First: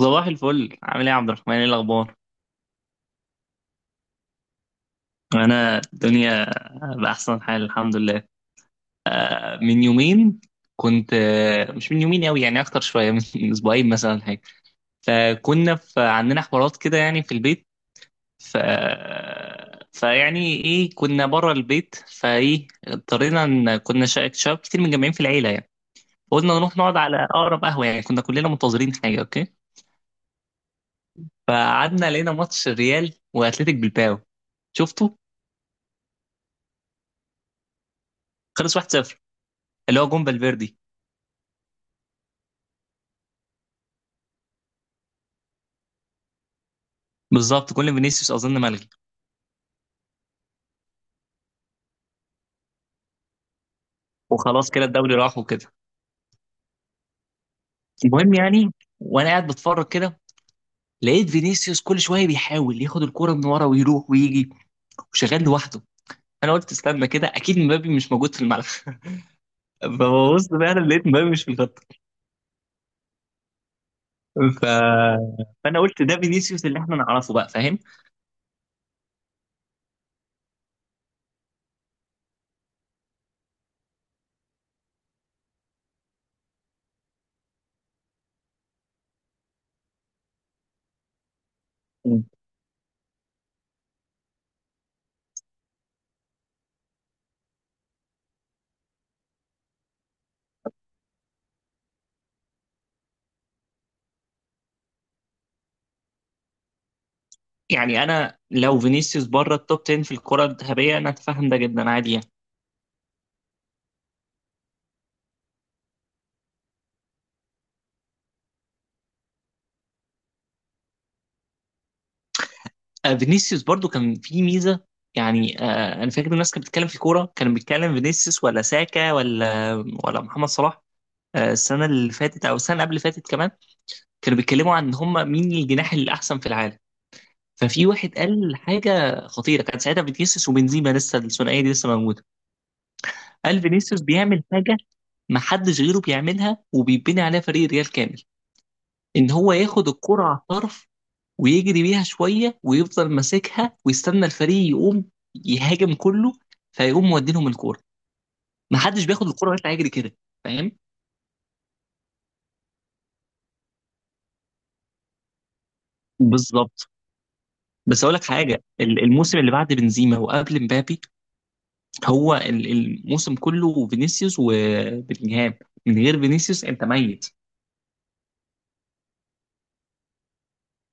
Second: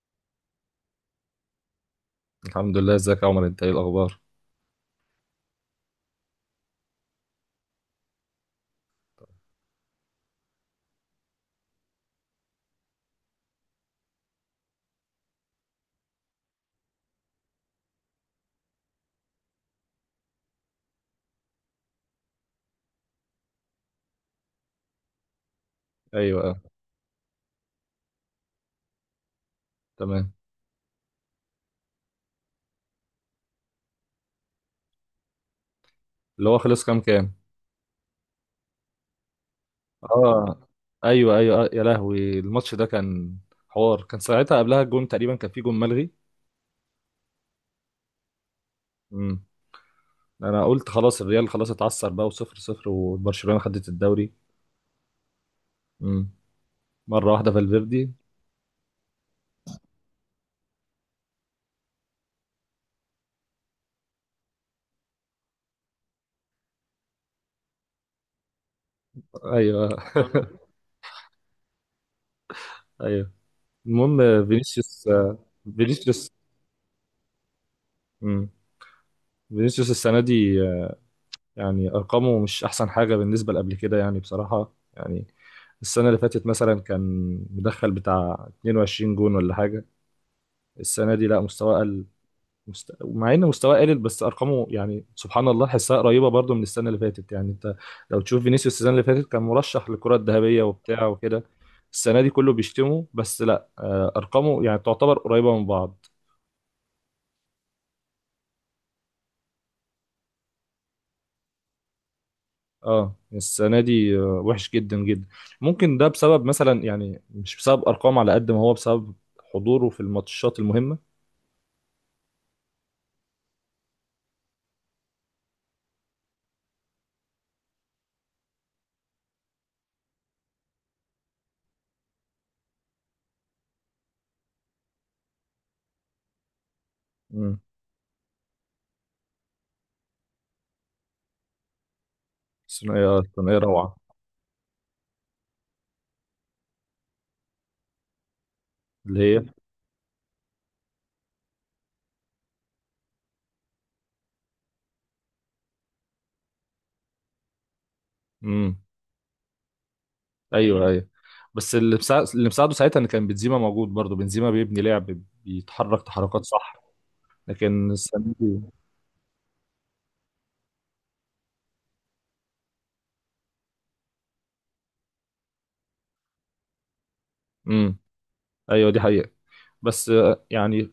صباح الفل، عامل ايه يا عبد الرحمن؟ ايه الاخبار؟ الحمد لله، ازيك يا عمر؟ انت ايه الاخبار؟ انا الدنيا باحسن حال، الحمد لله. من يومين كنت، مش من يومين قوي يعني، اكتر شويه من من اسبوعين مثلا حاجه. فكنا في عندنا حوارات كده يعني في البيت. ف فيعني ايه، كنا بره البيت، فايه اضطرينا ان كنا شباب كتير متجمعين في العيله يعني. ايوه، قلنا اه. نروح نقعد على اقرب قهوه، يعني كنا كلنا منتظرين حاجه اوكي. تمام. فقعدنا لقينا ماتش الريال واتلتيك بالباو، شفته. اللي هو خلص كام كام؟ خلص 1-0، اللي هو جون اه. فالفيردي. ايوه ايوه، اه يا لهوي، الماتش ده كان حوار. كان ساعتها قبلها الجون، تقريبا كان في جون ملغي. بالظبط، كل فينيسيوس اظن ملغي. امم انا قلت خلاص الريال خلاص اتعثر بقى، وصفر صفر وبرشلونة خدت الدوري. وخلاص كده الدوري راح وكده. امم مره واحده فالفيردي. المهم يعني، وانا قاعد بتفرج كده، لقيت فينيسيوس كل شويه بيحاول ياخد الكوره من ورا ويروح ويجي وشغال لوحده. انا قلت استنى كده، اكيد مبابي مش موجود في الملعب ايوه. فببص فعلا لقيت مبابي مش في الخط. ايوه. المهم، ف... فينيسيوس. فانا قلت ده فينيسيوس. فينيسيوس اللي احنا نعرفه بقى، فاهم؟ امم فينيسيوس السنه دي، يعني ارقامه مش احسن حاجه بالنسبه لقبل كده يعني، بصراحه يعني السنة اللي فاتت مثلا كان مدخل بتاع 22 جون ولا حاجة. السنة دي لا، مستواه قل. مع ان مستواه قلل، بس ارقامه يعني سبحان الله حسها قريبة برضو من السنة اللي فاتت. يعني انت لو تشوف فينيسيوس السنة اللي فاتت، كان مرشح للكرة الذهبية وبتاع وكده. السنة دي كله بيشتمه، بس لا، ارقامه يعني تعتبر قريبة من بعض. يعني انا لو فينيسيوس بره التوب 10 في الكره الذهبيه، انا اتفهم ده جدا، عادي يعني. اه السنة دي وحش جدا جدا. ممكن ده بسبب مثلا، يعني مش بسبب ارقام على قد ما هو بسبب حضوره في الماتشات المهمة. فينيسيوس برضو كان في ميزه. يعني انا فاكر الناس كانت بتتكلم في كوره، كان بيتكلم فينيسيوس ولا ساكا ولا محمد صلاح. السنه اللي فاتت او السنه قبل اللي فاتت كمان، كانوا بيتكلموا عن هم مين الجناح الاحسن في العالم. مم. ففي واحد قال حاجه خطيره، كان ساعتها فينيسيوس وبنزيما لسه، الثنائيه دي لسه موجوده. الثنائية الثنائية قال روعة. فينيسيوس بيعمل حاجه ما حدش غيره بيعملها، وبيبني عليها فريق ريال كامل. ان اللي هي. هو ياخد الكرة على الطرف ويجري بيها شوية ويفضل ماسكها ويستنى الفريق يقوم يهاجم كله، فيقوم مودينهم الكورة. امم محدش بياخد الكورة ويطلع يجري كده، فاهم؟ ايوه ايوه. بس اللي مساعد، اللي مساعده ساعتها ان كان بنزيما موجود، برضه بنزيما بيبني لعب، بيتحرك تحركات صح. بالظبط. لكن بس اقول لك السنه دي. حاجه، الموسم اللي بعد بنزيما وقبل مبابي، هو الموسم كله فينيسيوس وبلينجهام. من غير فينيسيوس انت ميت. امم ايوه، دي حقيقه. بس يعني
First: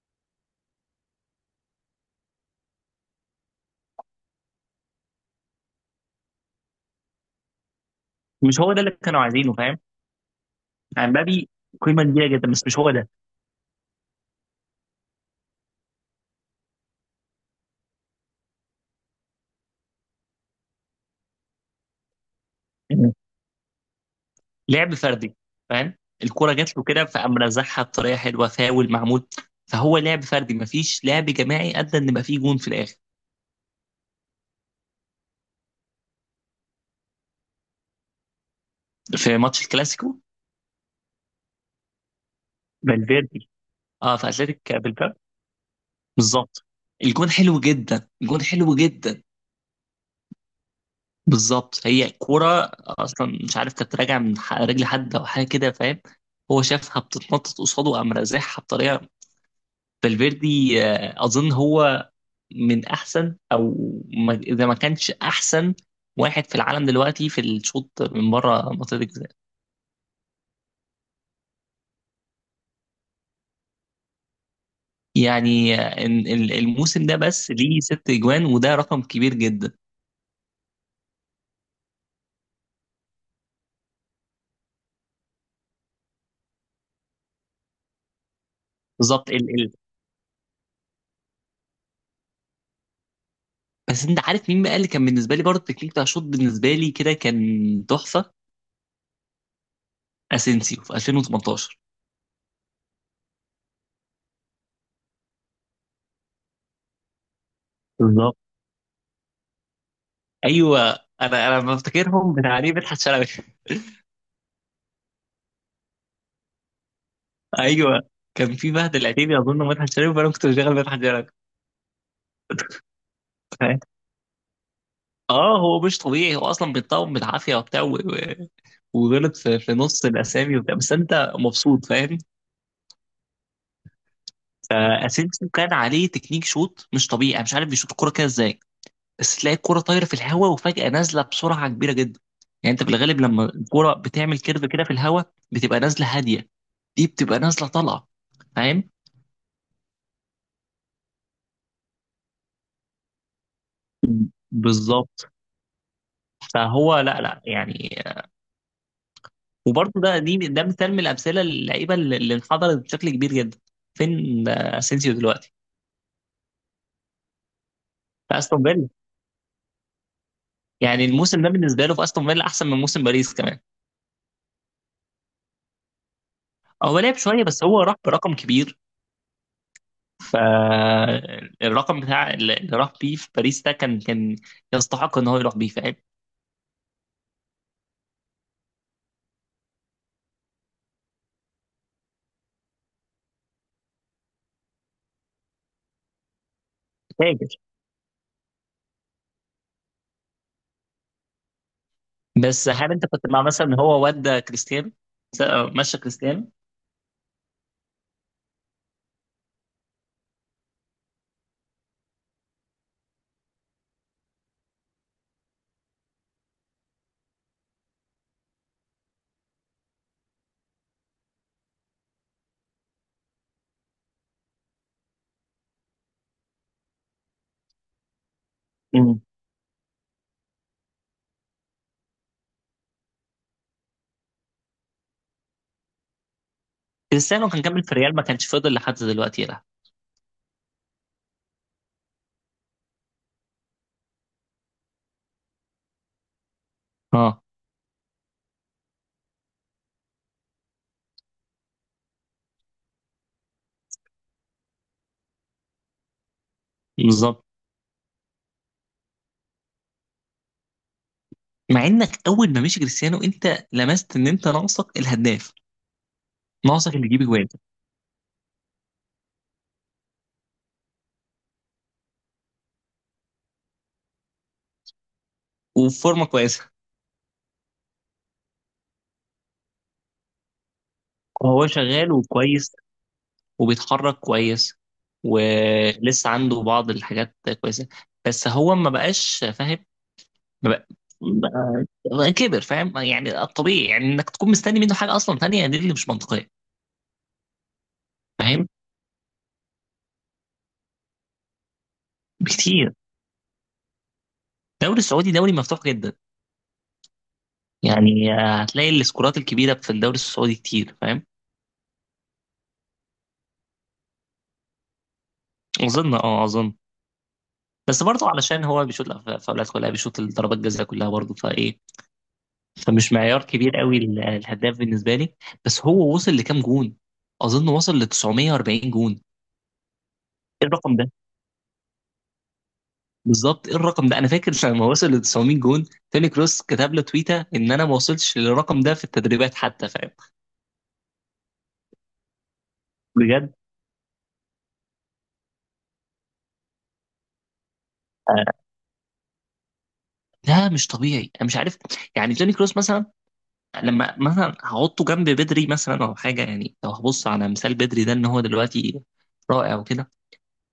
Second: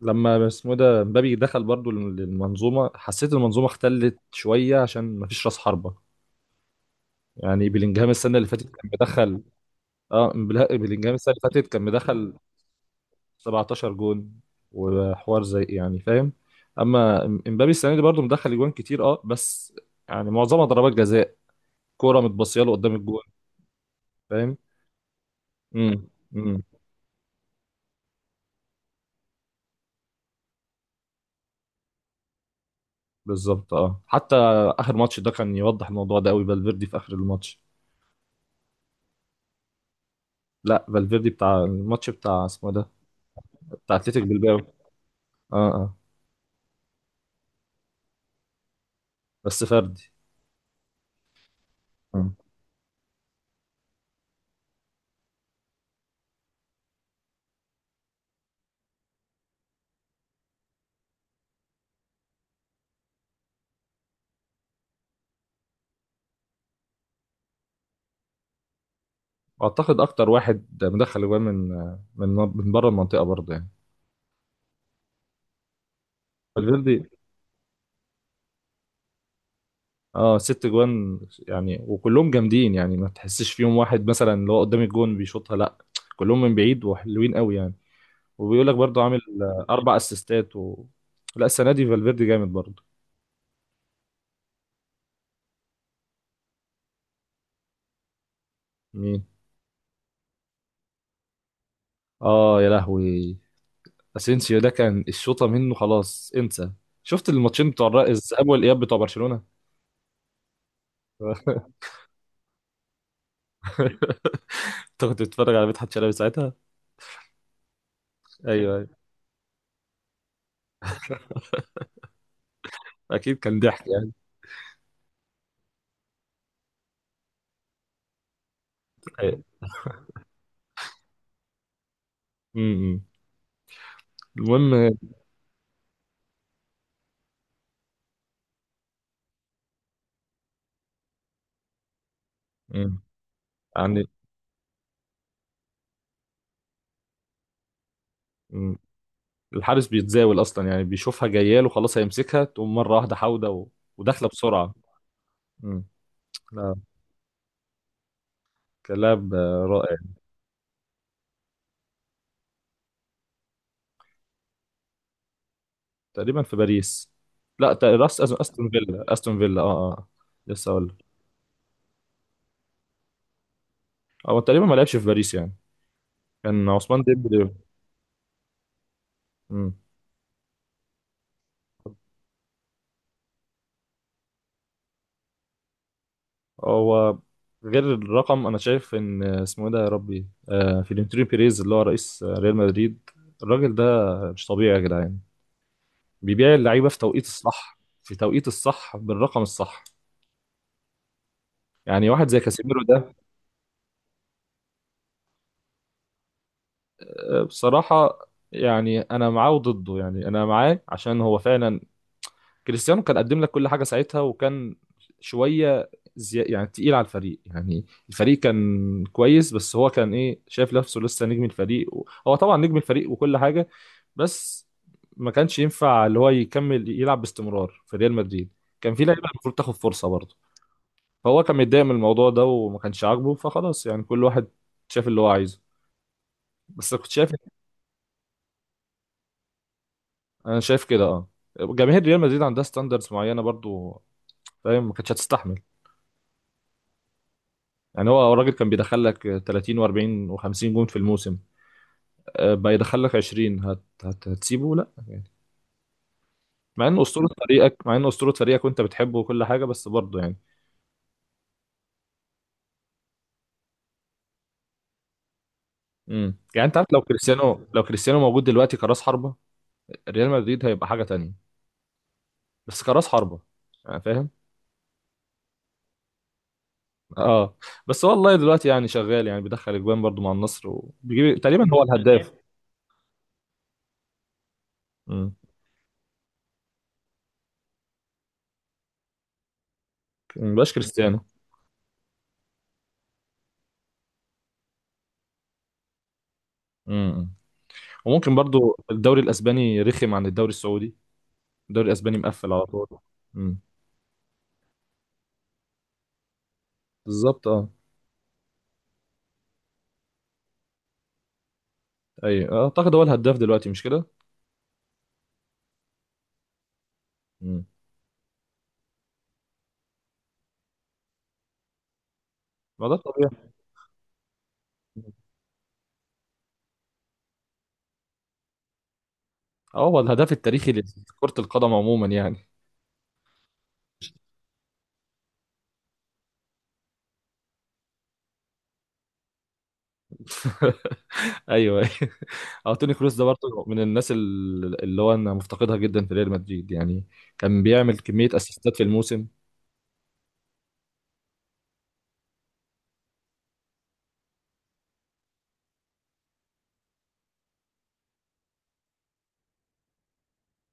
لما اسمه إيه ده مبابي دخل برضه للمنظومه، حسيت المنظومه اختلت شويه عشان مفيش راس حربه. يعني بلينجهام السنه اللي مش فاتت هو ده كان اللي كانوا مدخل. عايزينه، فاهم؟ اه، يعني بلينجهام السنه اللي مبابي فاتت كان قيمه كبيره مدخل جدا، بس مش هو ده. 17 جون وحوار زي، يعني فاهم. اما امبابي السنه دي برضه مدخل اجوان كتير، اه بس يعني معظمها ضربات جزاء، كوره متبصيه له قدام الجون. فاهم. لعب فردي، فاهم؟ امم. الكرة امم جات له كده فقام رزعها بطريقة حلوة، فاول معمول. فهو لعب فردي، مفيش لعب جماعي أدى إن يبقى فيه جون في الآخر. بالظبط، اه. حتى اخر ماتش ده كان يوضح الموضوع ده قوي، فالفيردي في اخر الماتش. في ماتش الكلاسيكو. لا، فالفيردي بتاع الماتش بتاع اسمه إيه ده، فالفيردي. بتاع اه، اتلتيك في بالباو. أتلتيك بالباب. اه اه. بالظبط، الجون حلو جدا، الجون حلو جدا. بس فردي. بالظبط، هي آه. كرة أصلا مش عارف كانت راجعة من رجل حد أو حاجة كده، فاهم؟ هو شافها بتتنطط قصاده قام رازعها بطريقة. فالفيردي، أظن هو من احسن او اذا ما كانش احسن واحد في العالم دلوقتي في الشوط من بره منطقه الجزاء. واعتقد اكتر واحد مدخل اجوان من، من من بره المنطقه برضه يعني، يعني الموسم فالفيردي. ده بس ليه 6 اجوان، وده رقم كبير جدا. اه، ست جوان، يعني وكلهم جامدين، يعني ما تحسش فيهم واحد مثلا اللي هو قدام الجون بيشوطها، لا كلهم من بعيد وحلوين قوي يعني. وبيقول لك برضه عامل بالظبط. ال ال اربع اسيستات و... لا السنه دي فالفيردي جامد برضه. بس انت عارف مين بقى اللي كان بالنسبه لي، برضه التكنيك بتاع الشوط بالنسبه لي كده كان تحفه. مين؟ اسينسيو في 2018. اه يا لهوي، اسينسيو ده كان الشوطه منه خلاص انسى. شفت الماتشين بتوع بالظبط. الذهاب والاياب بتوع برشلونه؟ ايوه. انا بفتكرهم بتعليق مدحت شلبي انت كنت بتتفرج على مدحت شلبي ساعتها؟ ايوه، كان في ايوه مهد ايوه. العتيبي اظن مدحت شلبي، فانا كنت بشغل مدحت شلبي. اكيد كان ضحك يعني. اه، هو مش طبيعي. هو اصلا بيتطور بالعافيه وبتاع وغلط أيوة. في نص الاسامي وبتاع، بس انت مبسوط، فاهم؟ م- م. المهم. فاسينسيو كان عليه تكنيك شوت مش طبيعي، انا مش عارف بيشوط الكوره كده ازاي. بس تلاقي الكوره طايره في الهواء وفجاه نازله بسرعه كبيره جدا. يعني انت م. بالغالب لما الكوره يعني. بتعمل كيرف كده في الهواء بتبقى نازله هاديه. دي بتبقى نازله طالعه، م. فاهم؟ الحارس بيتزاول اصلا يعني، بيشوفها جايه له خلاص هيمسكها، تقوم مره واحده حاوده و... وداخله بسرعه. بالظبط. امم. لا، فهو لا لا يعني. كلاعب وبرضه رائع. ده مثال من الامثله، اللعيبه اللي انحدرت بشكل كبير جدا. فين اسينسيو دلوقتي؟ تقريبا في باريس. لا، راس في استون استون فيلا. فيلا، استون فيلا، اه اه. لسه اقول لك. يعني الموسم ده بالنسبه له في استون فيلا احسن من موسم باريس كمان. هو تقريبا ما لعبش في باريس يعني، كان هو عثمان لعب شويه، ديمبلي. بس هو راح برقم كبير. امم فالرقم بتاع اللي راح بيه في باريس ده كان يستحق ان هو يروح بيه، فاهم؟ هو غير الرقم، انا شايف ان اسمه ايه ده، يا ربي، آه فلورنتينو بيريز اللي هو رئيس ريال مدريد، الراجل ده مش طبيعي يا جدعان. بيبيع اللعيبه في توقيت فاجر. الصح، في توقيت الصح، بالرقم الصح. يعني واحد زي بس كاسيميرو هل انت ده. كنت مع مثلا ان هو ودى كريستيانو، س- مشى كريستيانو؟ بصراحة يعني أنا معاه وضده. يعني أنا معاه عشان هو فعلا كريستيانو كان قدم لك كل حاجة ساعتها، وكان شوية زي يعني تقيل على الفريق، يعني الفريق كان كويس بس هو كان إيه شايف نفسه لسه نجم الفريق، هو طبعا نجم الفريق وكل حاجة، بس ما كانش ينفع اللي هو يكمل يلعب باستمرار في ريال مدريد، كان في مم. لعيبة المفروض تاخد فرصة برضه. فهو كان متضايق من الموضوع ده وما كانش عاجبه، فخلاص يعني كل واحد شاف اللي هو عايزه. بس كنت شايف. كريستيانو كان كمل في ريال، ما كانش فضل لحد دلوقتي يلعب. انا شايف كده اه، جماهير ريال مدريد عندها ستاندردز معينه برضو، فاهم. ما كانتش هتستحمل. اه يعني هو الراجل كان بيدخل لك 30 و40 و50 جون في الموسم، بقى يدخل لك 20، هتسيبه؟ لا. مع ان اسطوره بالظبط. فريقك، مع ان اسطوره فريقك وانت بتحبه وكل حاجه، بس برضه يعني. مع انك اول ما مشي كريستيانو انت لمست ان انت ناقصك الهداف، امم. يعني انت عارف، ناقصك لو اللي يجيب جوان كريستيانو، لو كريستيانو موجود دلوقتي كراس حربه، ريال مدريد هيبقى حاجه تانية. بس كراس حربه يعني، فاهم. وفورمه كويسه. اه. بس والله دلوقتي يعني شغال، يعني بيدخل اجوان برضه مع النصر، وبيجيب تقريبا وهو هو شغال الهداف. وكويس وبيتحرك كويس، امم. ولسه عنده بعض الحاجات كويسة. بس هو ما بقاش، فاهم؟ ما مبقاش بق- كريستيانو. بقى- بقى كبر، فاهم؟ يعني الطبيعي يعني انك تكون مستني منه حاجة اصلا تانية، دي اللي مش منطقية. مم. وممكن فاهم. برضو الدوري الاسباني رخم عن الدوري السعودي. الدوري الاسباني مقفل على طول. بكتير. امم الدوري السعودي دوري مفتوح جدا. بالظبط، اه. يعني هتلاقي السكورات الكبيرة في الدوري السعودي كتير، فاهم؟ اي اعتقد هو الهداف دلوقتي، مش كده؟ اظن. امم. بس برضه علشان هو بيشوط الفاولات كلها، بيشوط الضربات الجزاء كلها برضه فايه. ما ده فمش الطبيعي. معيار كبير قوي الهداف بالنسبه لي. بس هو وصل لكام جون؟ اظن وصل ل 940 جون. اه، هو الهداف ايه التاريخي الرقم ده؟ لكرة القدم عموما يعني. بالظبط، ايه الرقم ده؟ انا فاكر لما وصل ل 900 جون، توني كروس كتب له تويته ان انا ما وصلتش للرقم ده في التدريبات حتى، فاهم؟ ايوه ايوه، اه. توني كروس ده بجد، برضه من الناس اللي هو انا مفتقدها جدا في ريال مدريد يعني. كان بيعمل كمية آه، اسيستات في الموسم. ده مش طبيعي. انا مش عارف. يعني توني كروس مثلا لما مثلا هحطه جنب بدري مثلا او حاجه، يعني لو هبص على مثال بدري ده ان هو دلوقتي رائع وكده،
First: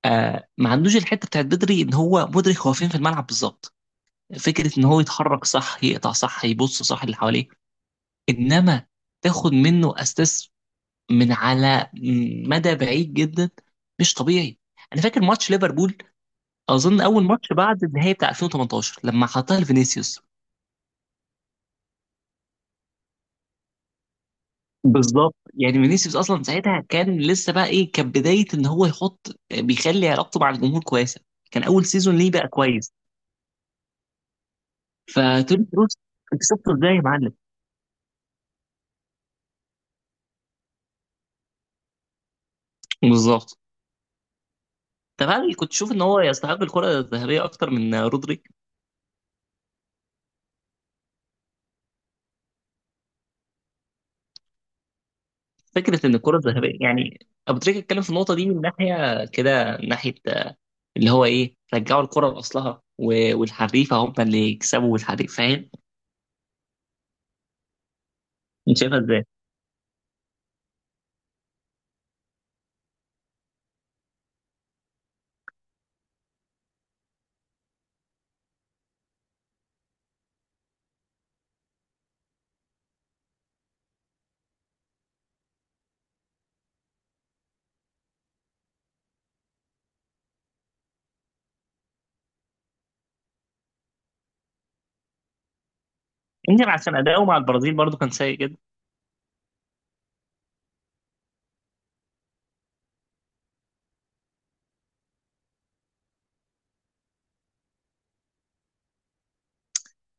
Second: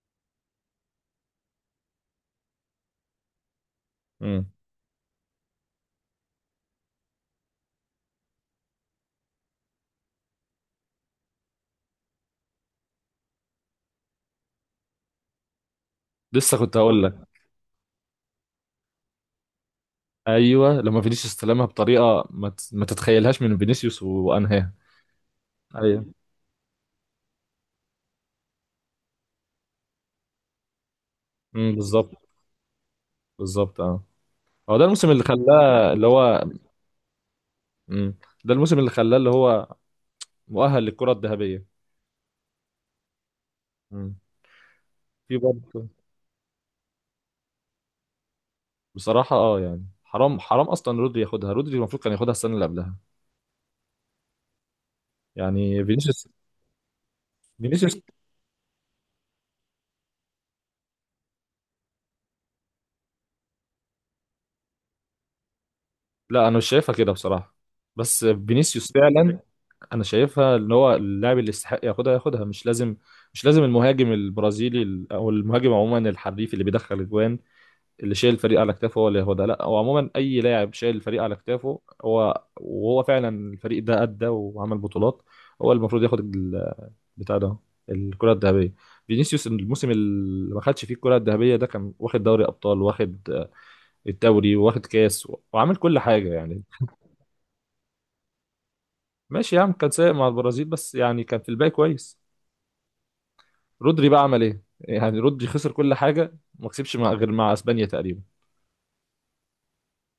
آه، ما عندوش الحته بتاعت بدري ان هو مدرك هو فين في الملعب بالظبط. امم. فكرة إن هو يتحرك صح، يقطع صح، يبص صح اللي حواليه. إنما تاخد منه أساس من على مدى بعيد جدا، مش طبيعي. أنا فاكر ماتش ليفربول، لسه كنت أظن هقول أول لك. ماتش بعد النهائي بتاع 2018 لما حطها لفينيسيوس. ايوه، لما فينيسيوس استلمها بطريقة ما تتخيلها، تتخيلهاش من فينيسيوس وانهاها. بالظبط. يعني ايوه. فينيسيوس أصلا ساعتها كان لسه بقى إيه، كان بداية إن هو يحط، بيخلي علاقته مع الجمهور كويسة. كان أول بالظبط، سيزون ليه بقى كويس. بالظبط اه. هو ده الموسم اللي فتوني خلاه كروس، اللي أنت هو. شفته إزاي يا معلم؟ مم. ده الموسم اللي خلاه اللي هو مؤهل للكرة الذهبية. بالظبط. مم. طب في هل كنت برضه. تشوف ان هو يستحق الكرة الذهبية اكتر من رودري؟ بصراحة اه، يعني حرام، حرام اصلا رودري ياخدها، رودري المفروض كان ياخدها السنة اللي قبلها، يعني فكره ان فينيسيوس. الكره الذهبيه، يعني ابو تريكه فينيسيوس. اتكلم في النقطه دي من ناحيه كده، من ناحيه اللي هو ايه، رجعوا الكره لاصلها والحريفه هم اللي يكسبوا، والحريف، فاهم؟ لا انا مش شايفها كده بصراحة. بس انت فينيسيوس شايفها ازاي؟ فعلا. انا شايفها ان هو اللاعب اللي يستحق ياخدها، ياخدها مش لازم، مش لازم المهاجم البرازيلي او المهاجم عموما، الحريف اللي بيدخل اجوان، اللي شايل الفريق على كتافه هو اللي هو ده. لا، هو عموما اي لاعب شايل الفريق على كتافه هو، وهو فعلا الفريق ده ادى وعمل بطولات، هو المفروض ياخد بتاع ده، الكرة الذهبية. فينيسيوس الموسم اللي ما خدش فيه الكرة الذهبية ده، كان واخد دوري ابطال، واخد الدوري، واخد كاس، وعامل كل حاجة يعني. يمكن عشان اداؤه مع البرازيل برضو كان سيء جدا. ماشي يا عم، كان سايق مع البرازيل بس يعني كان في الباقي كويس. رودري بقى عمل ايه؟ يعني رودري خسر كل حاجة، ما كسبش مع، غير مع اسبانيا تقريبا.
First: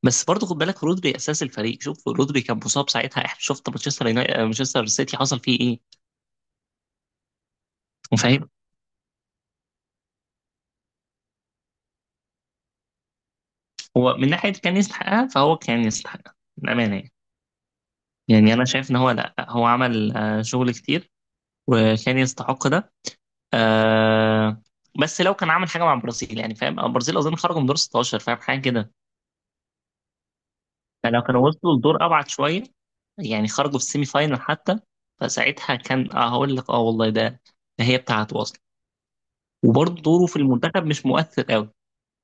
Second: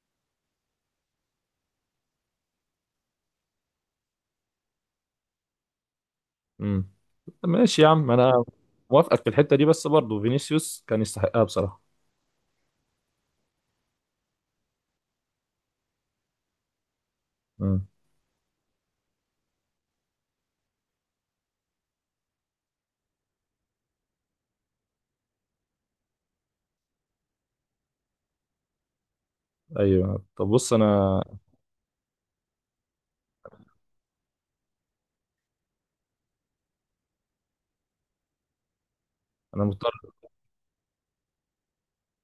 بس برضو خد بالك رودري اساس الفريق، شوف رودري كان مصاب ساعتها، احنا شفت مانشستر سيتي حصل فيه ايه، امم. ماشي يا عم، انا فاهم؟ موافقك في الحته دي بس برضه فينيسيوس كان يستحقها بصراحه. هو من ناحيه كان يستحقها، فهو كان يستحقها بامانه يعني. امم. يعني انا شايف ان هو، لا هو عمل شغل كتير وكان يستحق ده. آه بس لو كان عامل حاجه مع البرازيل يعني، فاهم؟ البرازيل اظن خرجوا من دور 16، فاهم؟ حاجه كده. ايوه طب بص، انا. فلو كانوا وصلوا لدور ابعد شويه، يعني خرجوا في السيمي فاينل حتى، فساعتها كان، هقول لك، والله ده هي بتاعته اصلا. انا وبرضه مضطر. دوره في المنتخب مش مؤثر قوي،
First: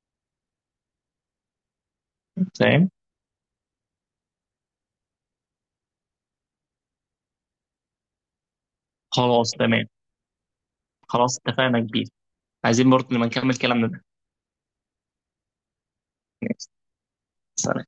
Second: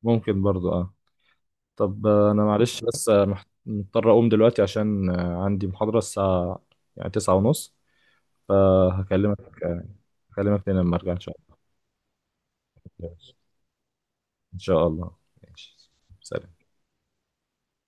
ممكن برضه اه. طب انا معلش، فاهم؟ بس مضطر اقوم دلوقتي عشان عندي محاضره الساعه يعني 9:30. فهكلمك خلاص تمام. هكلمك تاني لما ارجع ان شاء خلاص اتفقنا كبير. عايزين برضه الله. لما نكمل كلامنا ان شاء الله. ماشي. سلام. ده.